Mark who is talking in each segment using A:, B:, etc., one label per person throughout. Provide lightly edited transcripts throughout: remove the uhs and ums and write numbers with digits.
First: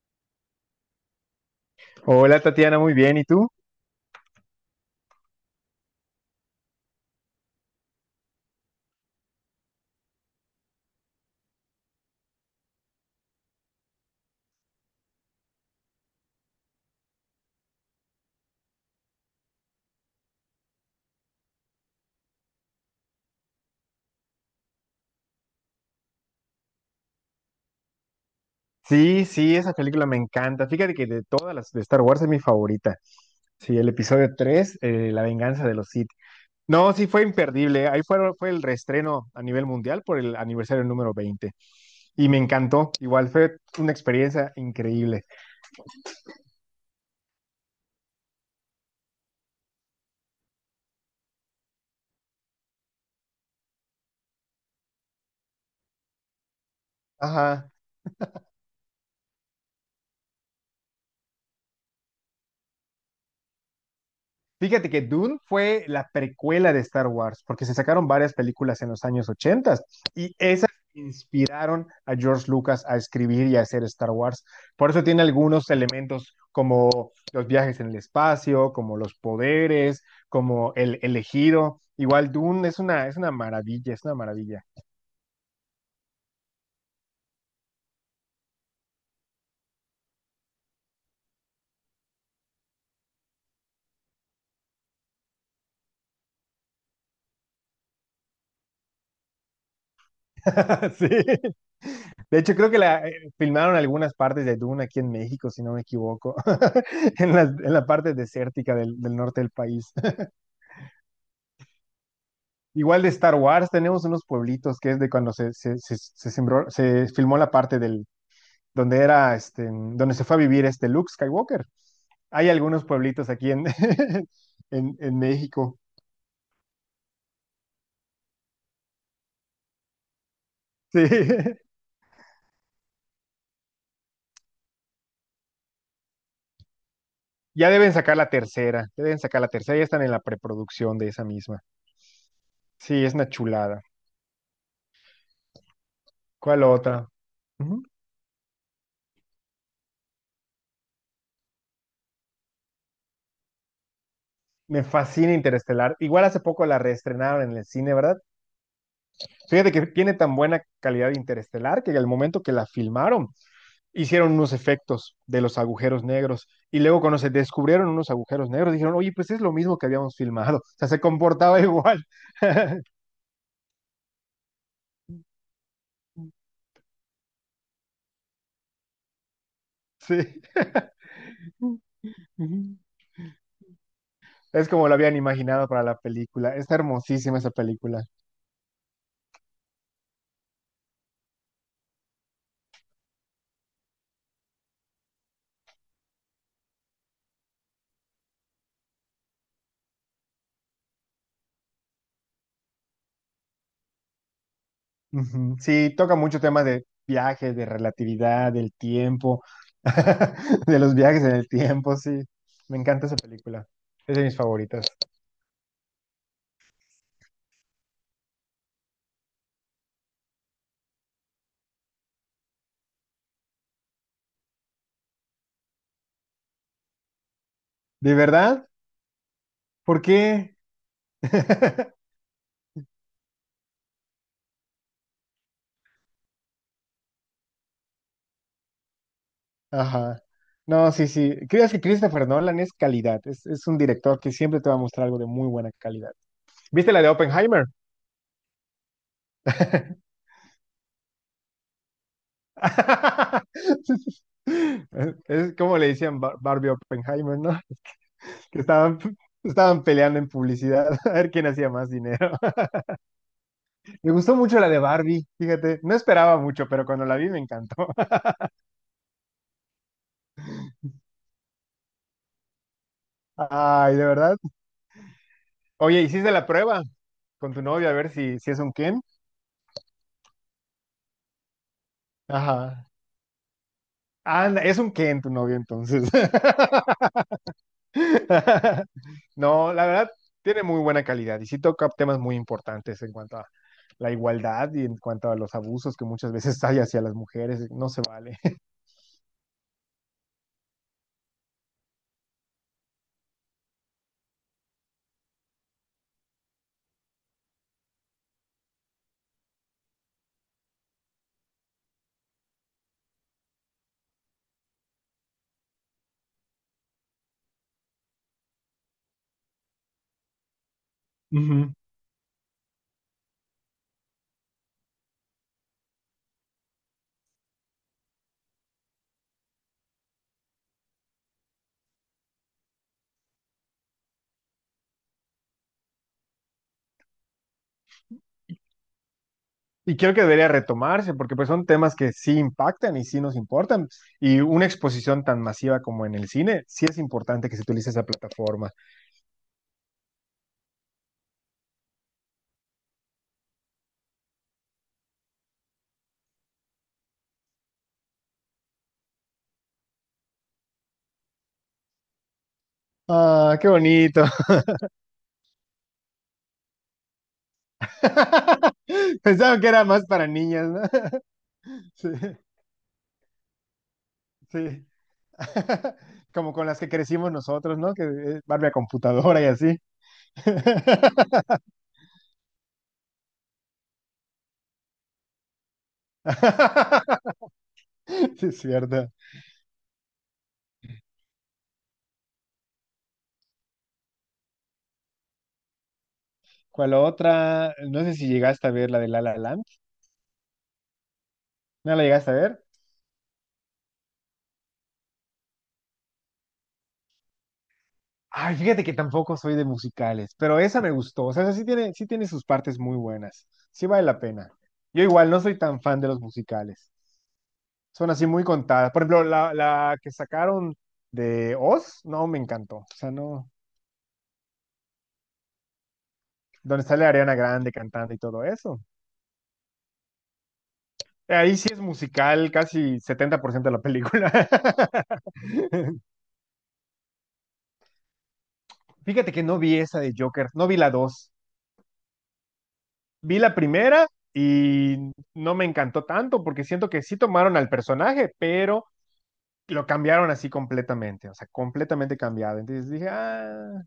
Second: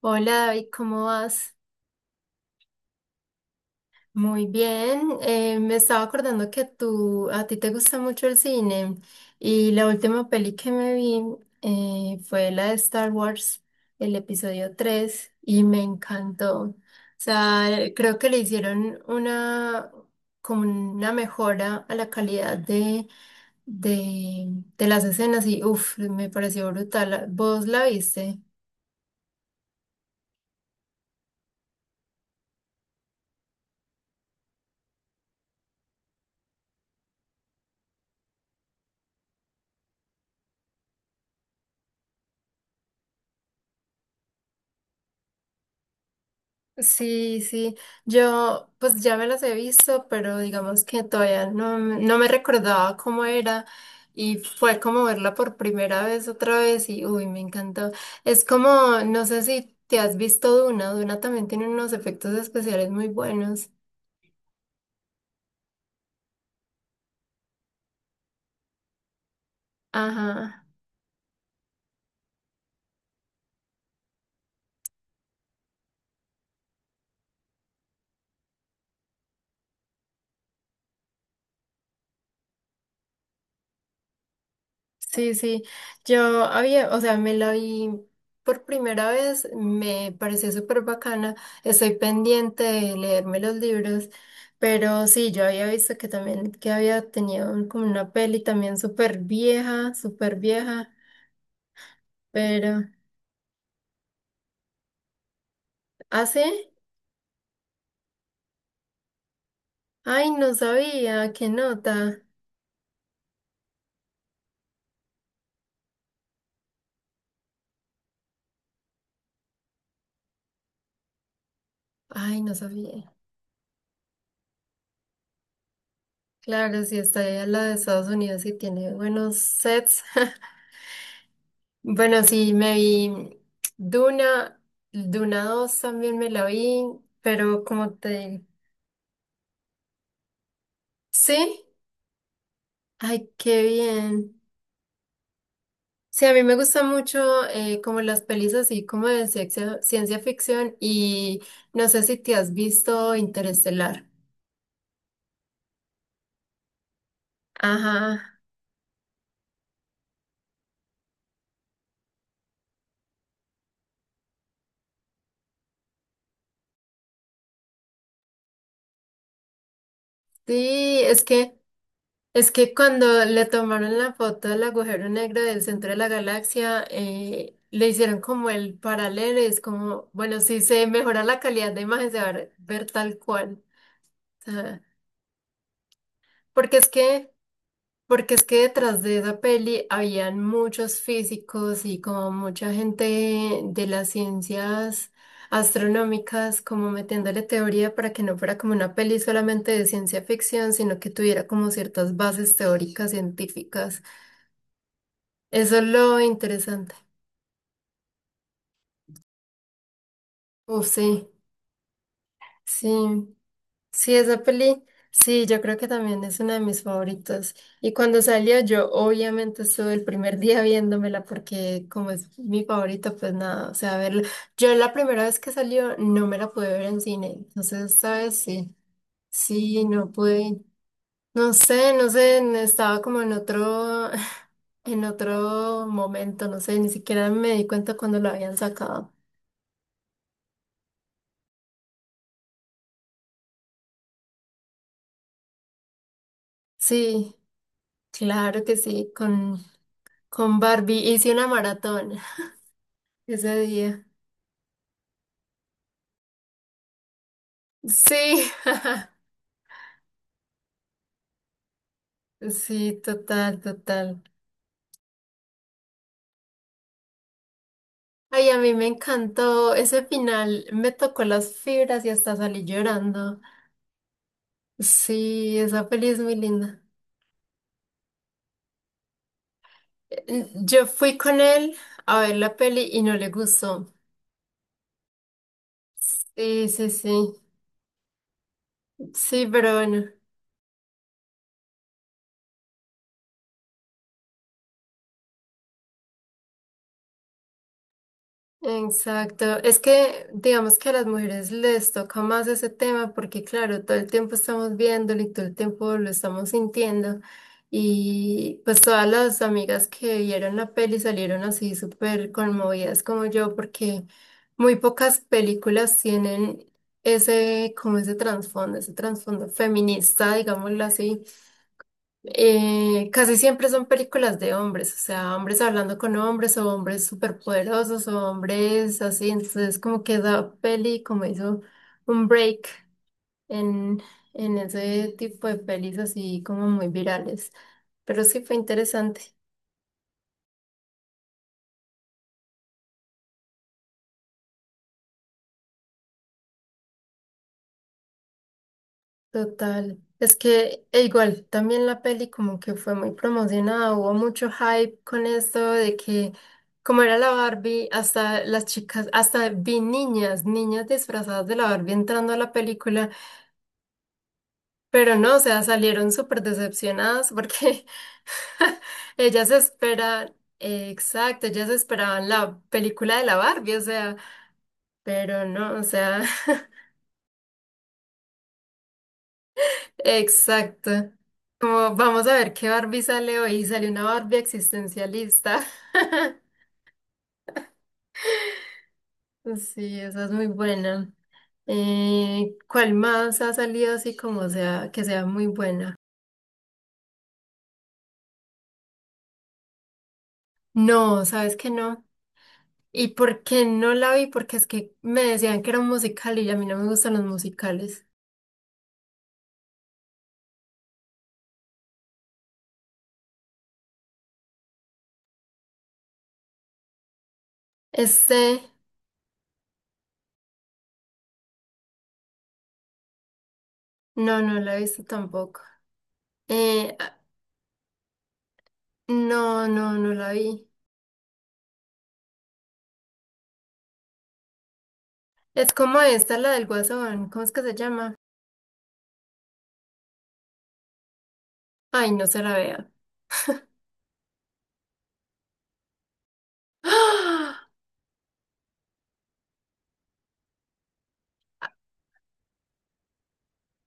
A: Hola David, ¿cómo vas?
B: Hola Tatiana, muy bien. ¿Y tú?
A: Muy bien. Me estaba acordando que a ti te gusta mucho el cine y la última peli que me vi fue la de Star Wars, el episodio 3 y me encantó. O sea, creo que le hicieron una, como una mejora a la calidad de, de las escenas y uff, me pareció brutal. ¿Vos la viste?
B: Sí, sí, esa película me encanta. Fíjate que de todas las de Star Wars es mi favorita. Sí, el episodio 3, La venganza de los Sith. No, sí, fue imperdible. Fue el reestreno a nivel mundial por el aniversario número 20. Y me encantó. Igual fue una experiencia increíble.
A: Sí, sí, yo pues ya me las he visto, pero digamos que todavía no me recordaba cómo era y fue como verla por primera vez otra vez y uy, me
B: Ajá.
A: encantó. Es como, no sé si te has visto Duna, Duna también tiene unos efectos especiales muy buenos.
B: Fíjate que Dune fue la precuela de Star Wars, porque se sacaron varias películas en los años 80 y
A: Ajá.
B: esas inspiraron a George Lucas a escribir y a hacer Star Wars. Por eso tiene algunos elementos como los viajes en el espacio, como los poderes, como el elegido. Igual Dune es una maravilla, es una maravilla.
A: Sí, sí, yo había, o sea, me la vi por primera vez, me pareció súper bacana, estoy pendiente de leerme los libros, pero sí, yo había visto que también, que había tenido como una peli también súper vieja,
B: Sí. De hecho, creo que
A: pero,
B: la filmaron algunas partes de Dune aquí en México, si no me
A: ¿ah,
B: equivoco.
A: sí?
B: En la parte desértica del norte del país.
A: Ay, no sabía, qué nota,
B: Igual de Star Wars, tenemos unos pueblitos que es de cuando se se filmó la parte del, donde era, este, donde se fue a vivir este Luke Skywalker.
A: ay,
B: Hay
A: no
B: algunos
A: sabía.
B: pueblitos aquí en, en México.
A: Claro, si está ahí a la de Estados Unidos y tiene buenos sets.
B: Sí.
A: Bueno, sí, me vi Duna, Duna dos también me la vi, pero
B: Ya deben
A: como
B: sacar la
A: te...
B: tercera, ya deben sacar la tercera, ya están en la preproducción de esa misma.
A: Sí,
B: Sí, es una
A: ay, qué
B: chulada.
A: bien. Sí, a mí me
B: ¿Cuál
A: gusta
B: otra?
A: mucho
B: Ujú.
A: como las pelis así como de ciencia, ciencia ficción y no sé si te has visto Interestelar.
B: Me fascina Interestelar. Igual hace poco la reestrenaron en el cine, ¿verdad?
A: Ajá,
B: Fíjate que tiene tan buena calidad de Interestelar que al momento que la filmaron, hicieron unos efectos de los agujeros negros y luego cuando se descubrieron unos agujeros negros dijeron, oye, pues es lo mismo que habíamos filmado, o sea, se
A: sí, es que...
B: comportaba igual.
A: Es que cuando le tomaron la foto del agujero negro del centro de la galaxia, le hicieron como el paralelo, y es como, bueno,
B: Sí,
A: si se mejora la calidad de imagen, se va a ver
B: ujú,
A: ver tal cual. O
B: es
A: sea,
B: como lo habían imaginado para la película, está
A: porque es que,
B: hermosísima esa película.
A: porque es que detrás de esa peli habían muchos físicos y como mucha gente de las ciencias astronómicas, como metiéndole teoría para que no fuera como una peli solamente de ciencia ficción, sino que tuviera como ciertas bases teóricas científicas.
B: Ujú.
A: Eso es
B: Sí, toca
A: lo
B: mucho tema de
A: interesante.
B: viajes de relatividad, del tiempo, de
A: Uf,
B: los
A: sí,
B: viajes en el tiempo, sí, me encanta esa
A: sí,
B: película,
A: sí,
B: es de mis
A: esa peli,
B: favoritas.
A: sí, yo creo que también es una de mis favoritas. Y cuando salió, yo obviamente estuve el primer día viéndomela porque como es mi favorita, pues nada, o sea, verla. Yo la primera vez que salió no me la pude ver en cine, entonces
B: ¿De
A: esta vez
B: verdad?
A: sí, sí,
B: ¿Por
A: no
B: qué?
A: pude, no sé, no sé, estaba como en otro, en otro momento, no sé, ni siquiera me di cuenta cuando la habían sacado.
B: Ajá. No, sí, sí. Creo que Christopher Nolan es calidad. Es un director que siempre te va a mostrar algo de muy buena calidad. ¿Viste la de
A: Sí.
B: Oppenheimer?
A: Claro que sí, con Barbie hice una maratón ese día.
B: Es como le decían Barbie Oppenheimer, ¿no?
A: Sí,
B: Que estaban, estaban peleando en publicidad a ver quién hacía más dinero.
A: sí, total,
B: Me
A: total.
B: gustó mucho la de Barbie, fíjate. No esperaba mucho, pero cuando la vi me encantó.
A: Ay, a mí me encantó ese final, me tocó las fibras y hasta salí llorando.
B: Ay, de verdad.
A: Sí, esa
B: Oye,
A: peli es
B: ¿hiciste
A: muy
B: la
A: linda.
B: prueba con tu novio a ver si es un Ken?
A: Yo fui con él a ver la peli
B: Ajá.
A: y no le gustó.
B: Ah, anda, es un Ken tu novio entonces.
A: Sí, sí, sí, sí,
B: No,
A: pero
B: la
A: bueno.
B: verdad, tiene muy buena calidad y sí toca temas muy importantes en cuanto a la igualdad y en cuanto a los abusos que muchas veces hay hacia las mujeres, no se vale.
A: Exacto, es que digamos que a las mujeres les toca más ese tema porque claro, todo el tiempo estamos viéndolo y todo el tiempo lo estamos sintiendo y pues todas las amigas que vieron la peli salieron así súper conmovidas como yo porque muy pocas películas tienen ese como ese trasfondo feminista, digámoslo así.
B: Ujú.
A: Casi siempre son películas de hombres, o sea, hombres hablando con hombres o hombres superpoderosos o hombres así, entonces como que esa peli como hizo un break en, en ese tipo de pelis así como muy virales, pero sí fue interesante.
B: Y creo que debería retomarse porque pues son temas que sí impactan y sí nos importan. Y una exposición tan masiva como en el cine, sí es importante que se utilice esa plataforma.
A: Total. Es que e igual también la peli como que fue muy promocionada, hubo mucho hype con esto de que como era la Barbie, hasta las chicas, hasta vi niñas, niñas disfrazadas de la Barbie entrando a la película,
B: Ah, qué bonito.
A: pero no, o sea, salieron súper decepcionadas porque ellas
B: Pensaban que era más para
A: esperan,
B: niñas, ¿no?
A: exacto, ellas
B: Sí.
A: esperaban la película de la Barbie, o sea,
B: Sí.
A: pero no, o sea...
B: Como con las que crecimos nosotros, ¿no? Que es Barbie a computadora y así.
A: Exacto. Como vamos a ver qué Barbie sale hoy. Salió una Barbie existencialista.
B: Sí, es cierto.
A: Sí, esa es muy buena. ¿Cuál más ha salido así como sea, que sea muy buena?
B: ¿Cuál otra? No sé si llegaste a ver la de La La Land.
A: No, sabes que
B: ¿No la
A: no.
B: llegaste a ver?
A: ¿Y por qué no la vi? Porque es que me decían que era un musical y a mí no me gustan los musicales.
B: Ay, fíjate que tampoco soy de musicales, pero esa me gustó. O sea, esa sí tiene sus partes muy buenas. Sí vale la pena. Yo igual no soy tan fan de los musicales. Son así
A: Este,
B: muy contadas. Por ejemplo, la que sacaron de Oz, no me encantó. O sea, no.
A: no, no la he visto tampoco.
B: Donde
A: Eh,
B: sale
A: ah,
B: Ariana Grande cantando y todo eso.
A: no, no, no la vi.
B: Ahí sí es musical, casi 70% de la película.
A: Es como esta, la del Guasón. ¿Cómo es que se llama?
B: Fíjate que no vi esa de Joker, no vi la dos.
A: Ay, no se la vea.
B: Vi la primera y no me encantó tanto porque siento que sí tomaron
A: ¡Ah!
B: al personaje, pero lo cambiaron así completamente, o sea, completamente cambiado. Entonces dije, ah,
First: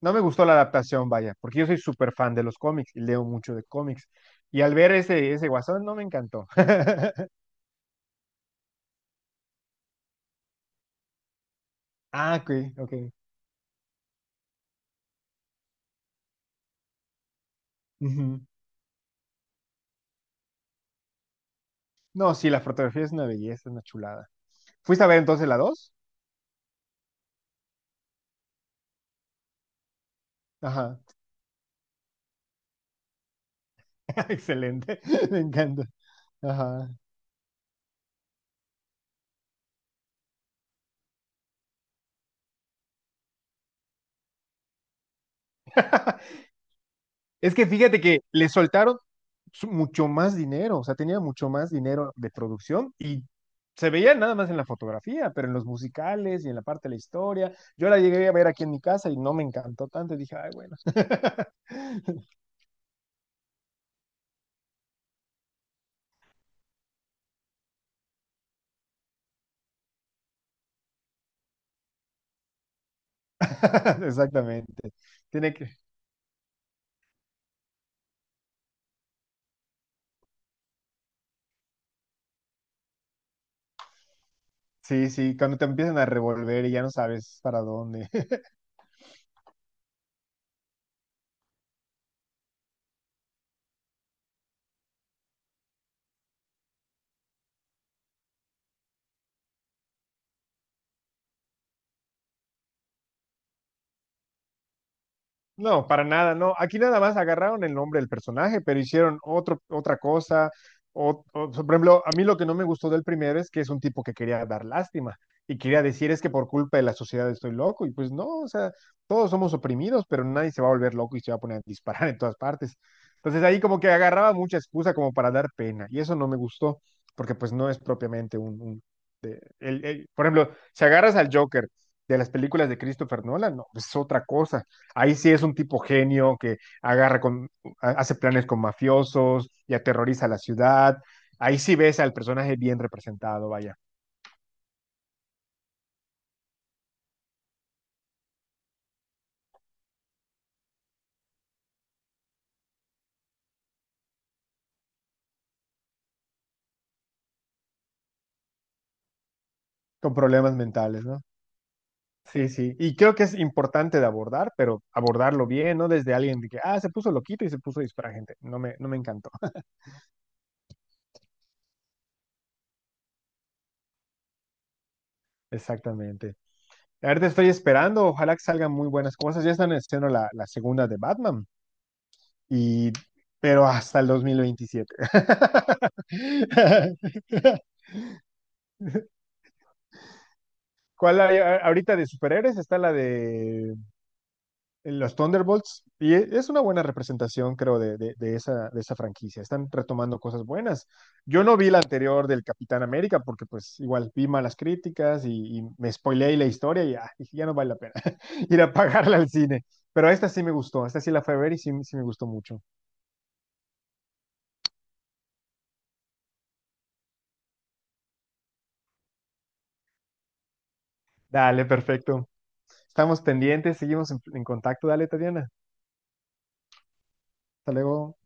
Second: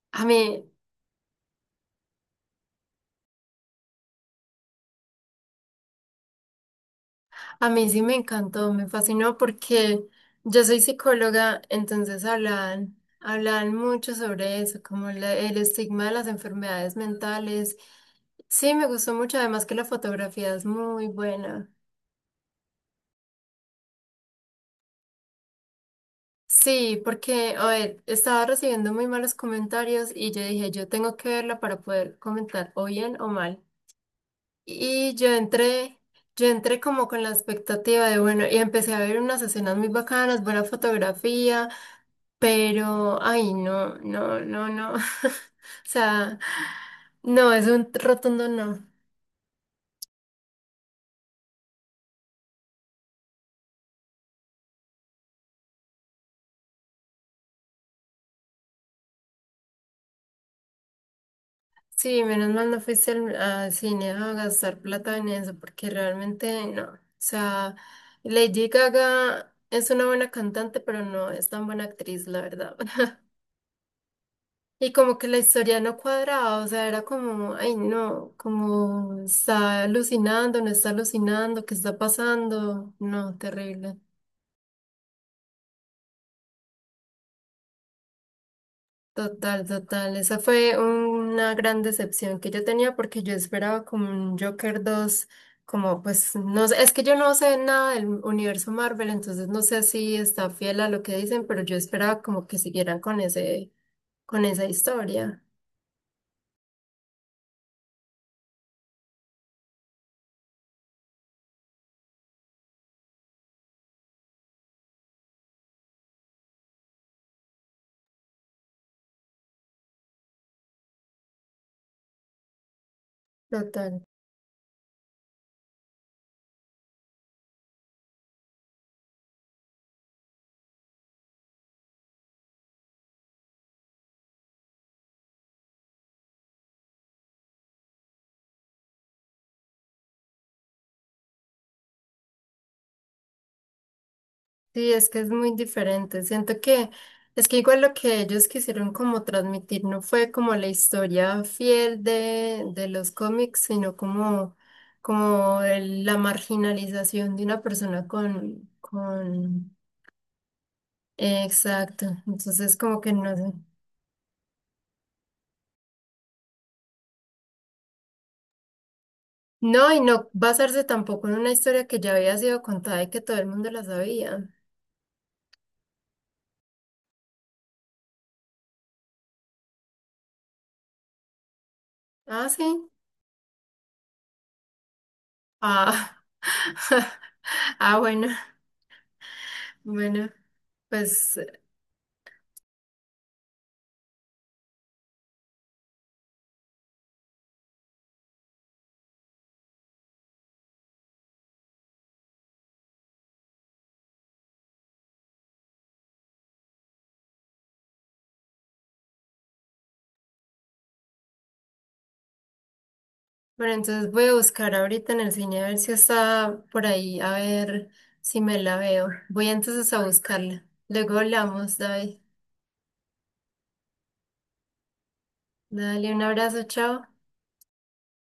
B: no me
A: A mí,
B: gustó la adaptación, vaya, porque yo soy súper fan de los cómics y leo mucho de cómics. Y al ver ese guasón, no me encantó.
A: a mí sí me encantó, me fascinó porque yo soy psicóloga, entonces
B: Ah, ok, ok.
A: hablan, hablan mucho sobre eso, como el estigma de las enfermedades mentales.
B: Ujú.
A: Sí, me gustó mucho, además que la fotografía es muy buena.
B: No, sí, la fotografía es una belleza, es una chulada. ¿Fuiste a ver entonces la dos?
A: Sí, porque, a ver, estaba recibiendo muy malos comentarios y yo dije, yo
B: Ajá,
A: tengo que verla para poder comentar o bien o mal.
B: excelente,
A: Y yo
B: me encanta.
A: entré, yo entré
B: Ajá.
A: como con la expectativa de, bueno, y empecé a ver unas escenas muy bacanas, buena fotografía, pero, ay, no, no, no, no. O sea, no,
B: Es que
A: es un
B: fíjate que
A: rotundo
B: le
A: no.
B: soltaron mucho más dinero, o sea, tenía mucho más dinero de producción y se veía nada más en la fotografía, pero en los musicales y en la parte de la historia. Yo la llegué a ver aquí en mi casa y no me encantó tanto, y dije, ay, bueno.
A: Sí, menos mal no fuiste al cine a gastar plata en eso, porque realmente no. O sea, Lady Gaga es una buena cantante, pero no es tan buena actriz, la verdad. Y
B: Exactamente.
A: como que la
B: Tiene que,
A: historia no cuadraba, o sea, era como, ay no, como está alucinando, no está alucinando, ¿qué está pasando? No, terrible.
B: sí, sí, cuando te empiezan a revolver y ya no sabes para dónde.
A: Total, total. Esa fue una gran decepción que yo tenía porque yo esperaba como un Joker 2, como pues no sé, es que yo no sé nada del universo Marvel, entonces no sé si está fiel a lo que dicen, pero yo esperaba como que siguieran con ese, con esa historia.
B: No, para nada, no. Aquí nada más agarraron el nombre del personaje, pero hicieron otro, otra cosa. Por ejemplo, a mí lo que no me gustó del primero es que es un tipo que quería dar lástima y quería decir es que por culpa de la sociedad estoy loco. Y pues no, o sea, todos somos oprimidos, pero nadie se va a volver loco y se va a poner a disparar en todas partes. Entonces ahí como que
A: Total.
B: agarraba mucha excusa como para dar pena y eso no me gustó porque pues no es propiamente un por ejemplo, si agarras al Joker de las películas de Christopher Nolan, no, es otra cosa. Ahí sí es un tipo genio que agarra con, hace planes con mafiosos y aterroriza a la ciudad. Ahí sí ves al personaje bien representado, vaya,
A: Sí, es que es muy diferente. Siento que es que igual lo que ellos quisieron como transmitir no fue como la historia fiel de los cómics, sino como, como la marginalización de una persona con...
B: con problemas mentales, ¿no?
A: Exacto.
B: Sí,
A: Entonces
B: sí. Y
A: como que
B: creo
A: no
B: que es
A: sé.
B: importante de abordar, pero abordarlo bien, no desde alguien de que, ah, se puso loquito y se puso a disparar gente. No me encantó.
A: No, y no basarse tampoco en una historia que ya había sido contada y que todo el mundo la sabía.
B: Exactamente. Ahorita estoy esperando, ojalá que salgan muy buenas cosas. Ya están haciendo la segunda de Batman.
A: Ah, sí.
B: y, pero hasta el 2027.
A: Ah. Ah, bueno. Bueno.
B: ¿Cuál
A: Pues
B: hay? Ahorita de superhéroes está la de los Thunderbolts y es una buena representación, creo, de, de esa franquicia. Están retomando cosas buenas. Yo no vi la anterior del Capitán América porque pues igual vi malas críticas y me spoileé la historia y ah, dije, ya no vale la pena ir a pagarla al cine. Pero esta sí me gustó, esta sí la fui a ver y sí, sí me gustó mucho.
A: bueno, entonces voy a buscar ahorita en el cine a ver si está por ahí, a ver si me la veo. Voy entonces a buscarla. Luego
B: Dale,
A: hablamos, David.
B: perfecto. Estamos pendientes, seguimos en contacto. Dale, Tatiana.
A: Dale un abrazo, chao.
B: Hasta luego.